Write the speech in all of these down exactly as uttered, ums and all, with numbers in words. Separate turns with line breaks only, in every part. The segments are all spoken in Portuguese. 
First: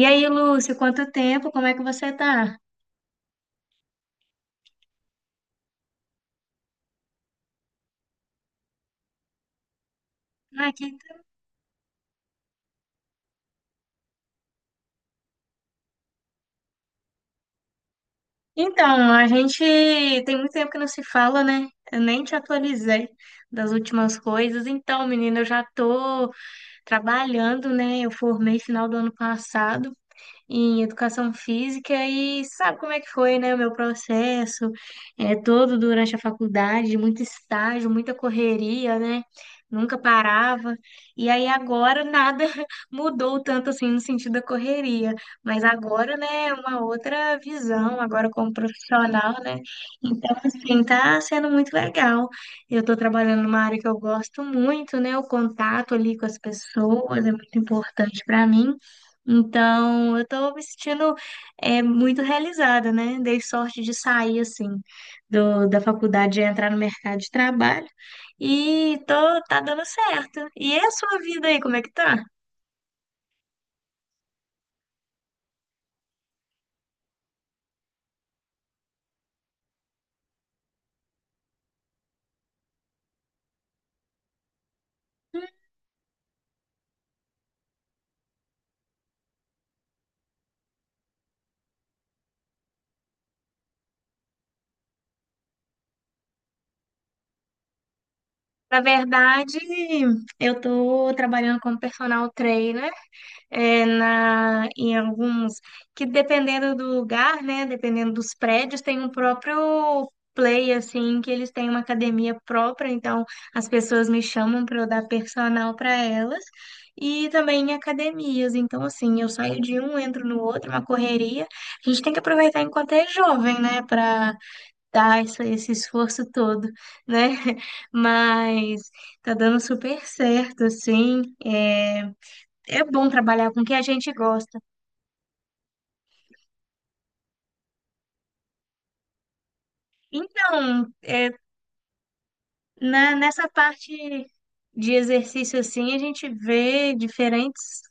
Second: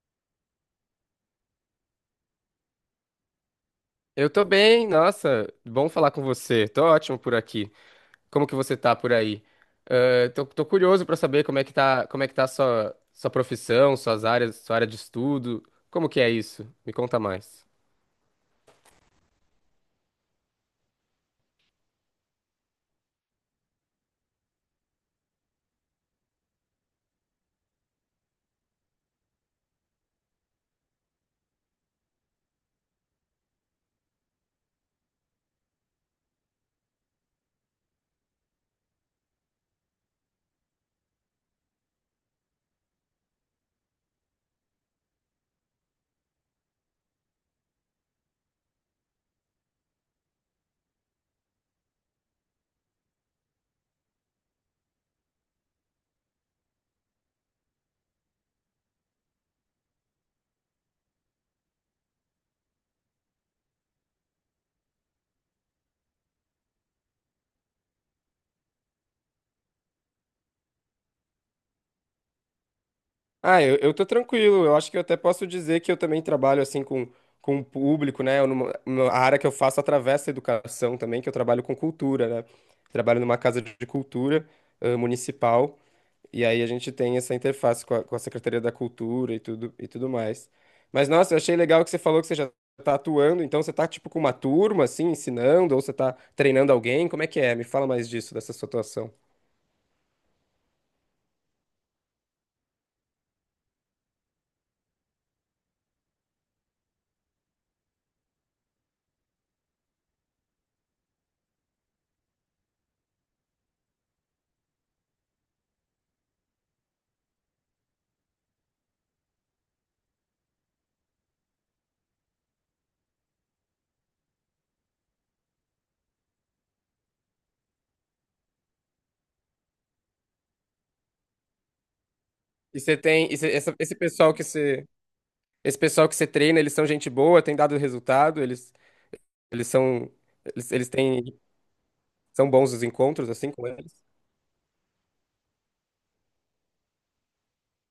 E aí, Lúcio, quanto tempo? Como é que você tá?
Eu tô bem, nossa, bom falar com você. Tô ótimo por aqui. Como que você tá por aí? Eh, tô, tô
Ah, que-
curioso pra saber como é que tá, como é que tá a sua, sua profissão, suas áreas, sua área de estudo. Como que é isso? Me conta mais.
Então, a gente tem muito tempo que não se fala, né? Eu nem te atualizei das últimas coisas. Então, menina, eu já tô trabalhando, né? Eu formei final do ano passado em educação física e sabe como é que foi, né, o meu processo, é, todo durante a faculdade, muito estágio, muita correria, né? Nunca parava. E aí agora nada mudou tanto assim no sentido da correria, mas agora, né, é uma outra visão, agora como profissional, né? Então, assim, tá sendo muito legal. Eu tô trabalhando numa área que eu gosto muito, né? O contato ali com as pessoas é muito importante para mim. Então, eu tô me sentindo é, muito realizada, né? Dei sorte de sair, assim, do, da faculdade e entrar no mercado de trabalho. E tô, tá dando certo. E é a sua vida aí, como é que tá?
Ah, eu, eu tô tranquilo. Eu acho que eu até posso dizer que eu também trabalho assim com, com o público, né? Eu numa- numa- a área que eu faço atravessa a educação também, que eu trabalho com cultura, né? Trabalho numa casa de cultura, eh, municipal. E aí a gente tem essa interface com a, com a Secretaria da Cultura e tudo, e tudo mais. Mas, nossa, eu achei legal que você falou que você já tá atuando, então você tá, tipo, com uma turma, assim, ensinando, ou você tá treinando alguém, como é que é? Me fala mais disso, dessa sua
Na
atuação.
verdade, eu tô trabalhando como personal trainer é, na, em alguns, que dependendo do lugar, né, dependendo dos prédios, tem um próprio play, assim, que eles têm uma academia própria, então as pessoas me chamam para eu dar personal para elas, e também em academias, então assim, eu saio de um, entro no outro, uma correria, a gente tem que aproveitar enquanto é jovem, né, para dar esse, esse esforço todo, né, mas tá dando super certo, assim, é
E
é
você
bom
tem, e você-
trabalhar com o que
essa-
a
esse
gente
pessoal que
gosta.
você, esse pessoal que você treina, eles são gente boa, tem dado resultado, eles, eles são, eles, eles
Então,
têm,
é,
são bons os
na-
encontros,
nessa
assim, com
parte
eles?
de exercício, assim, a gente vê diferentes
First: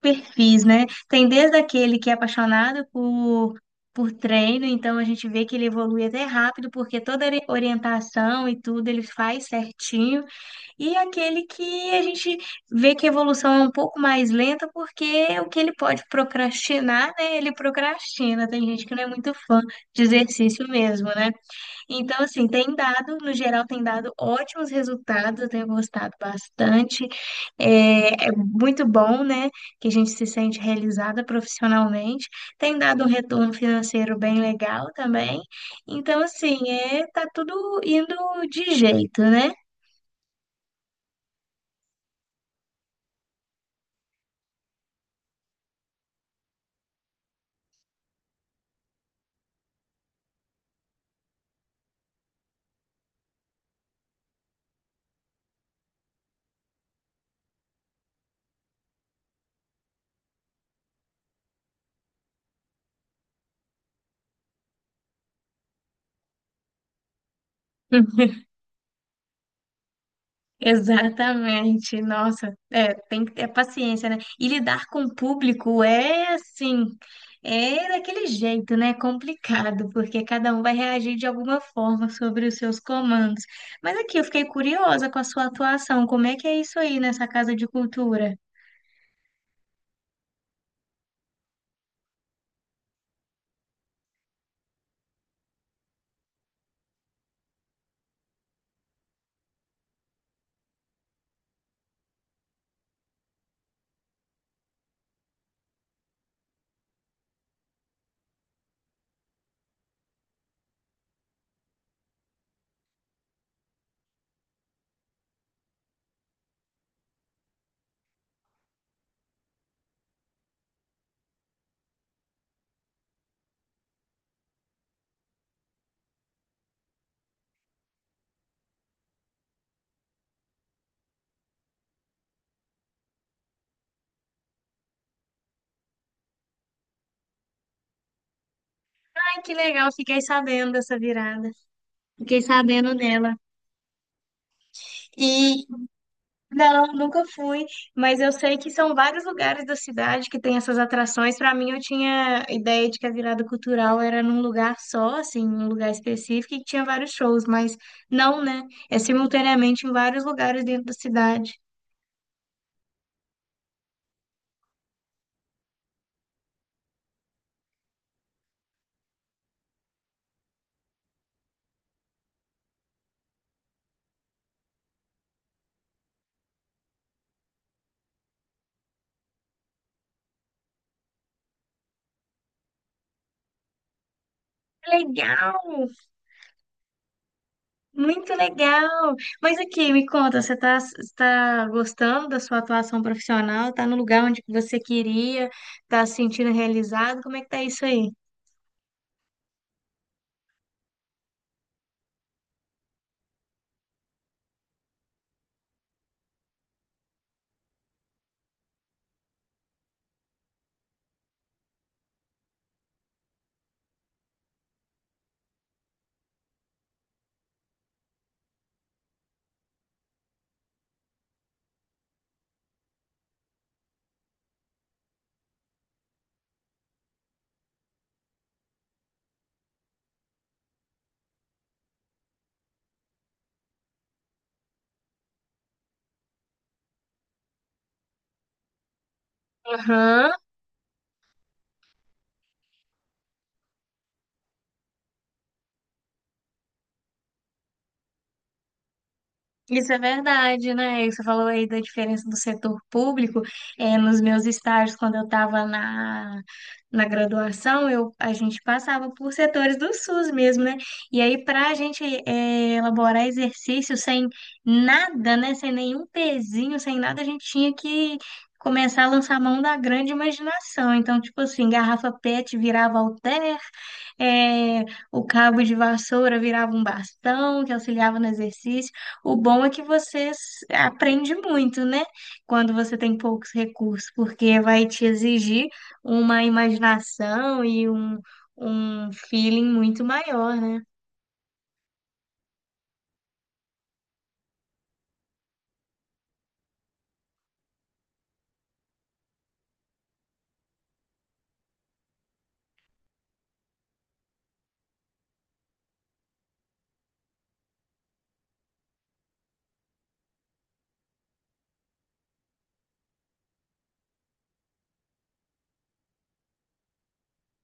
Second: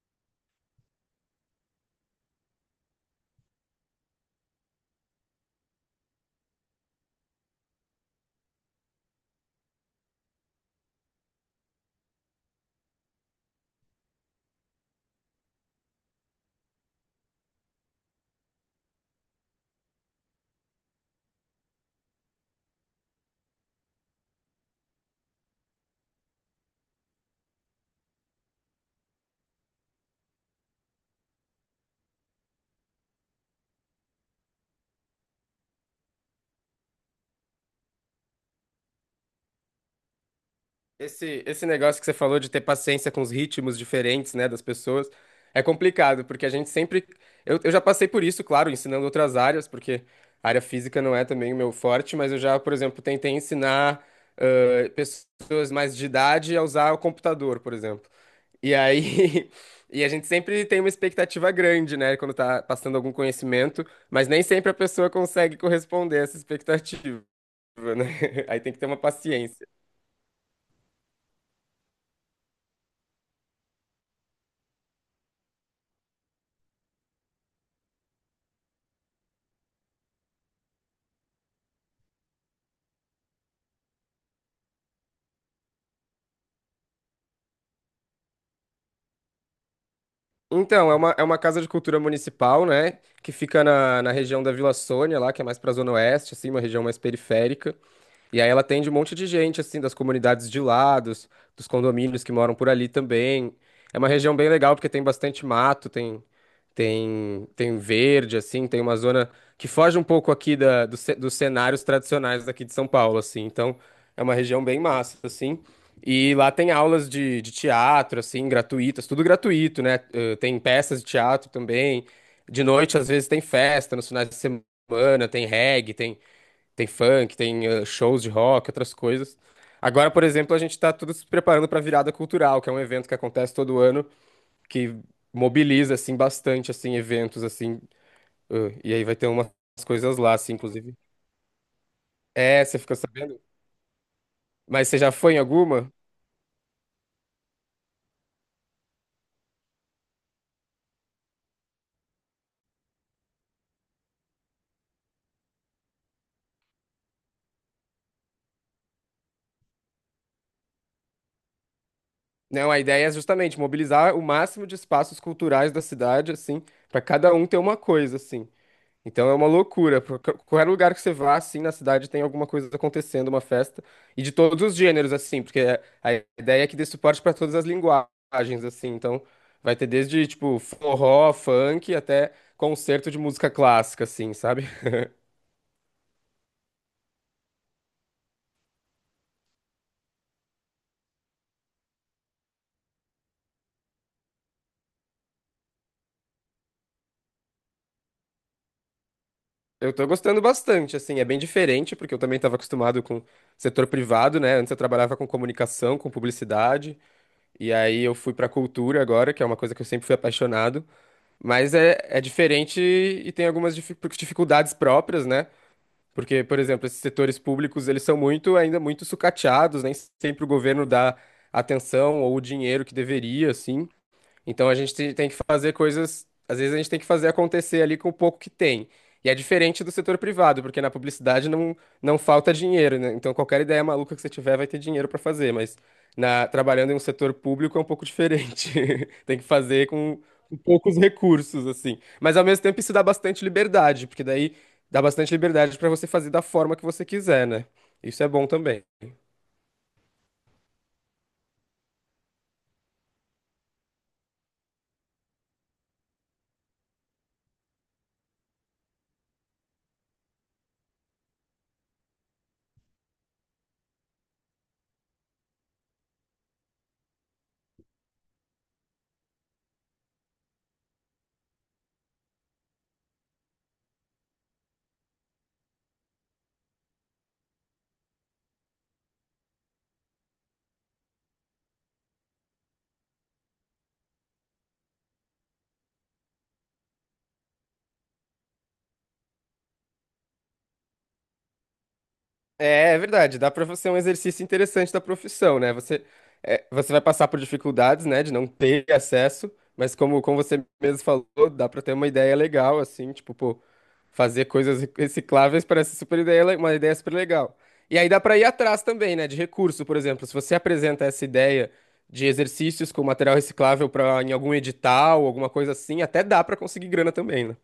perfis, né? Tem desde aquele que é apaixonado por, por treino, então a gente vê que ele evolui até rápido, porque toda ori- orientação e tudo ele faz certinho. E aquele que a gente vê que a evolução é um pouco mais lenta, porque o que ele pode procrastinar, né? Ele procrastina. Tem gente que não é muito fã de exercício mesmo, né? Então, assim, tem dado, no geral, tem dado ótimos resultados, eu tenho gostado bastante. É, é muito bom, né, que a gente se sente realizada profissionalmente. Tem dado um retorno financeiro bem legal também. Então, assim, é, tá tudo indo de jeito, né?
Esse, esse negócio que você falou de ter paciência com os ritmos diferentes, né, das pessoas, é complicado, porque a gente sempre. Eu, eu já passei por isso, claro, ensinando outras áreas, porque a área física não é também o meu forte, mas eu já, por exemplo, tentei ensinar ãh, pessoas mais de idade a usar o computador, por exemplo. E aí. E a gente sempre tem uma expectativa grande, né, quando tá passando algum conhecimento, mas nem sempre a pessoa consegue corresponder a essa expectativa, né? Aí tem que ter uma paciência.
Exatamente, nossa, é, tem que ter paciência, né? E lidar com o público é assim, é daquele jeito, né? Complicado, porque cada um vai reagir de alguma forma sobre os seus comandos. Mas aqui eu fiquei curiosa com a sua atuação, como é que é isso aí nessa casa de cultura?
Então, é uma, é uma casa de cultura municipal, né? Que fica na, na região da Vila Sônia, lá, que é mais pra Zona Oeste, assim, uma região mais periférica. E aí ela atende um monte de gente, assim, das comunidades de lá, dos, dos condomínios que moram por ali também. É uma região bem legal porque tem bastante mato, tem, tem, tem verde, assim, tem uma zona que foge um pouco aqui da, do ce- dos cenários tradicionais daqui de São Paulo, assim. Então, é uma região bem massa, assim. E lá tem aulas de, de teatro, assim, gratuitas, tudo gratuito, né? Eh, Tem peças de teatro também. De noite, às vezes, tem festa, nos finais de semana, tem reggae, tem. Tem funk, tem eh, shows de rock, outras coisas. Agora, por exemplo, a gente está tudo se preparando para a Virada Cultural, que é um evento que acontece todo ano, que mobiliza assim bastante assim eventos assim, eh, e aí vai ter
Ai,
umas
que legal,
coisas
fiquei
lá assim,
sabendo
inclusive.
dessa virada, fiquei
É, você
sabendo
ficou
dela.
sabendo? Mas você já foi em alguma?
Não, nunca fui, mas eu sei que são vários lugares da cidade que tem essas atrações. Para mim, eu tinha ideia de que a virada cultural era num lugar só, assim, num lugar específico, e que tinha vários shows, mas não, né? É simultaneamente em vários lugares dentro da cidade.
Não, a ideia é justamente mobilizar o máximo de espaços culturais da cidade assim, para cada um ter uma coisa assim. Então é uma loucura. por- qu- Qualquer lugar que você vá, assim, na cidade tem alguma coisa acontecendo, uma festa. E de todos os gêneros, assim, porque é, a ideia é que dê suporte para todas as linguagens, assim. Então vai ter desde, tipo, forró, funk, até concerto de música clássica, assim, sabe?
Legal! Muito legal! Mas aqui, me conta, você está está gostando da sua atuação profissional? Está no lugar onde você queria? Está se sentindo realizado? Como é que tá isso aí?
Eu tô gostando bastante, assim. É bem diferente, porque eu também estava acostumado com setor privado, né? Antes eu trabalhava com comunicação, com publicidade. E aí eu fui pra cultura agora, que é uma coisa que eu sempre fui apaixonado. Mas é, é diferente e tem algumas difi- dificuldades próprias, né? Porque, por exemplo, esses setores públicos, eles são muito, ainda muito sucateados, nem sempre o governo dá atenção ou o dinheiro que deveria, assim. Então a gente te- tem que fazer coisas, às vezes a gente tem que fazer acontecer ali com o pouco que tem. E é diferente do setor privado, porque na publicidade não, não falta dinheiro, né? Então qualquer ideia maluca que você tiver vai ter dinheiro para fazer, mas na, trabalhando em um setor público é um pouco diferente. Tem que fazer com,
Aham.
com poucos recursos, assim. Mas ao mesmo tempo isso dá bastante liberdade, porque daí dá bastante liberdade para você fazer da forma que você quiser, né? Isso é bom também.
Isso é verdade, né? Você falou aí da diferença do setor público. É, nos meus estágios, quando eu estava na, na graduação, eu, a gente passava por setores do SUS mesmo, né? E aí, para a gente é, elaborar exercício sem nada, né? Sem nenhum pezinho, sem nada, a gente tinha que começar a lançar mão da grande imaginação. Então, tipo assim, garrafa PET virava halter, é, o cabo de vassoura virava um bastão que auxiliava no exercício. O bom é que você s- aprende muito, né? Quando você tem poucos recursos, porque vai te exigir uma imaginação e um, um feeling muito maior, né?
É, é verdade, dá pra você um exercício interessante da profissão, né? Você, é, você vai passar por dificuldades, né, de não ter acesso, mas como, como você mesmo falou, dá pra ter uma ideia legal, assim, tipo, pô, fazer coisas recicláveis parece super ideia, le- uma ideia super legal. E aí dá pra ir atrás também, né, de recurso, por exemplo, se você apresenta essa ideia de exercícios com material reciclável para em algum edital, alguma coisa assim, até dá pra conseguir grana também, né?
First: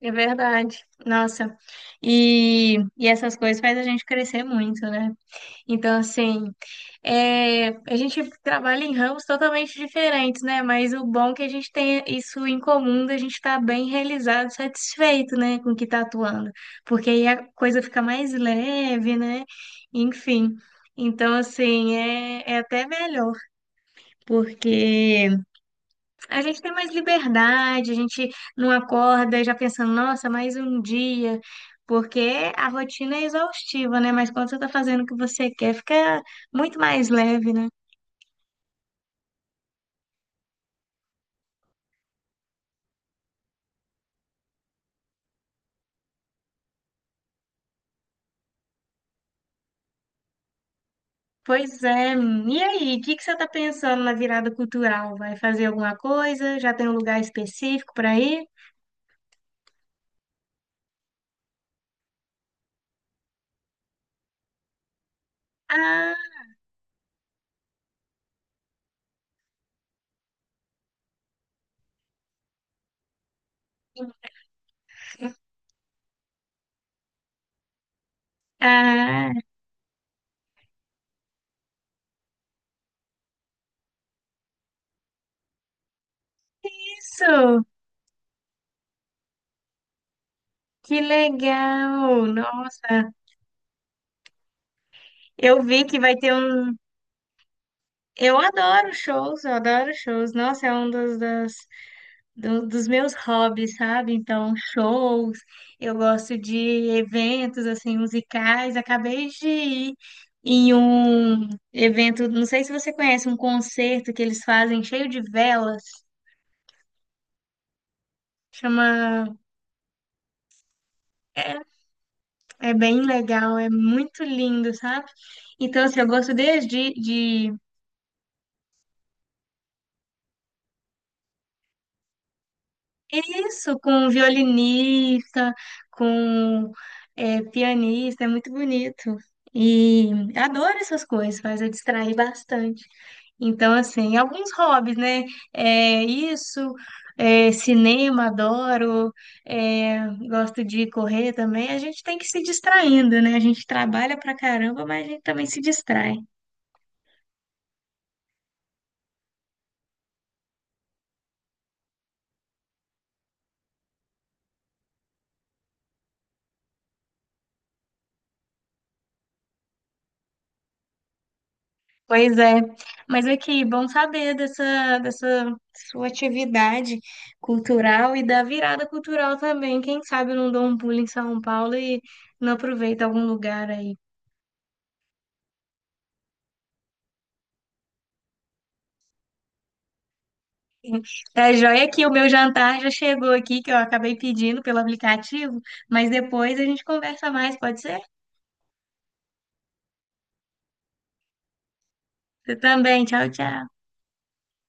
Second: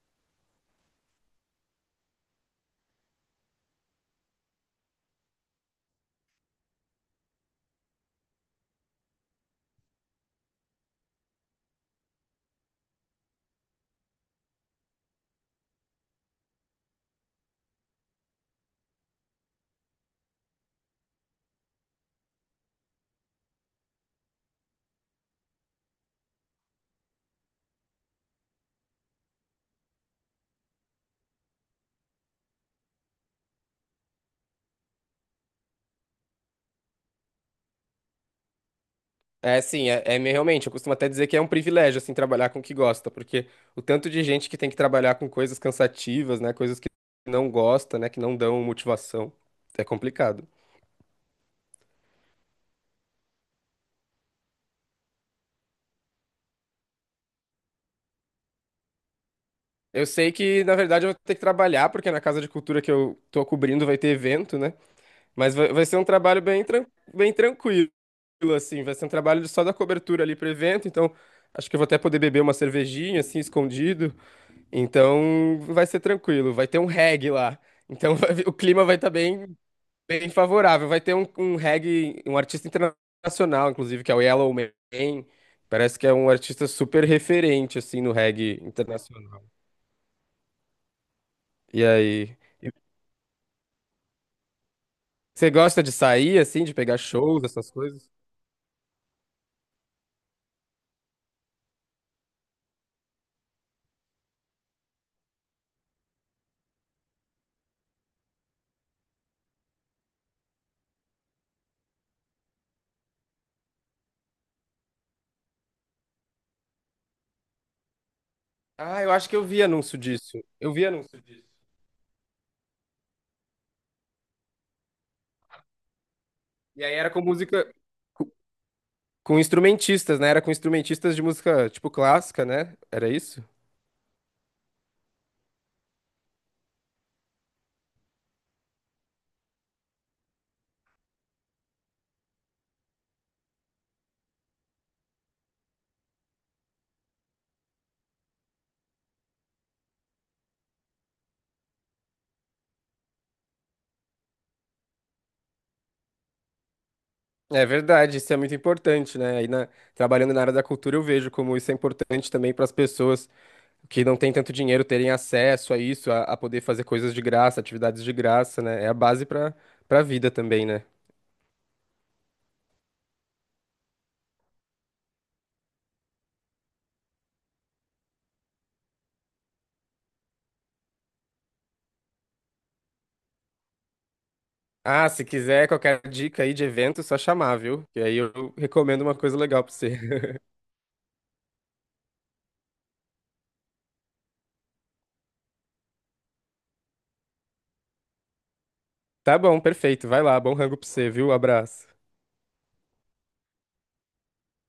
É verdade. Nossa. E, e essas coisas faz a gente crescer muito, né? Então, assim, é, a gente trabalha em ramos totalmente diferentes, né? Mas o bom é que a gente tem isso em comum, da gente estar bem realizado, satisfeito, né, com o que está atuando. Porque aí a coisa fica mais leve, né? Enfim. Então, assim, é, é até melhor, porque a gente tem mais liberdade, a gente não acorda já pensando, nossa, mais um dia, porque a rotina é exaustiva, né? Mas quando você tá fazendo o que você quer, fica muito mais leve, né?
É, sim, é, é me- realmente, eu costumo até dizer que é um privilégio, assim, trabalhar com o que gosta, porque o tanto de gente que tem que trabalhar com coisas cansativas, né, coisas que não gosta, né, que não dão motivação, é complicado.
Pois é. E aí, o que que você tá pensando na virada cultural? Vai fazer alguma coisa? Já tem um lugar específico para ir?
Eu sei que, na verdade, eu vou ter que trabalhar, porque na Casa de Cultura que eu tô cobrindo vai ter evento, né, mas vai, vai ser um
Ah,
trabalho bem, tran- bem tranquilo, assim, vai ser um trabalho só da cobertura ali pro evento, então acho que eu vou até poder beber uma cervejinha, assim, escondido. Então vai ser tranquilo, vai ter um reggae lá. Então o clima vai estar
ah,
bem, bem favorável. Vai ter um, um reggae, um artista internacional, inclusive, que é o Yellow Man. Parece que é um artista super
isso!
referente, assim, no reggae internacional.
Que
E
legal!
aí?
Nossa,
Você
eu
gosta
vi
de
que vai ter
sair, assim, de
um.
pegar shows, essas coisas?
Eu adoro shows, eu adoro shows. Nossa, é um dos, das do- dos meus hobbies, sabe? Então, shows, eu gosto de eventos assim musicais. Acabei de ir em um evento, não sei se você conhece, um concerto que eles fazem cheio de velas. Chama,
Ah, eu acho que eu vi anúncio disso. Eu vi anúncio disso.
é bem legal, é muito lindo, sabe? Então, assim, eu gosto
E
desde
aí era com
de
música, com com instrumentistas, né? Era com instrumentistas de música, tipo, clássica, né? Era isso?
isso com violinista, com é, pianista, é muito bonito. E adoro essas coisas, faz eu distrair bastante. Então, assim, alguns hobbies, né? É isso, é cinema, adoro, é, gosto de correr também. A gente tem que se distraindo, né? A gente trabalha pra caramba, mas a gente também se distrai.
É verdade, isso é muito importante, né? Aí na- trabalhando na área da cultura, eu vejo como isso é importante também para as pessoas que não têm tanto dinheiro terem acesso a isso, a, a poder fazer coisas de graça, atividades de graça, né? É a base para para a vida também, né?
Pois é. Mas aqui, bom saber dessa, dessa sua atividade cultural e da virada cultural também. Quem sabe eu não dou um pulo em São Paulo e não aproveito algum lugar aí.
Ah, se quiser qualquer dica aí de evento, só chamar, viu? E aí eu recomendo uma coisa legal para você.
Tá joia que o meu jantar já chegou aqui, que eu acabei pedindo pelo aplicativo, mas depois a gente conversa mais, pode ser?
Tá bom, perfeito. Vai lá, bom rango para você, viu? Abraço.
Você também, tchau, tchau.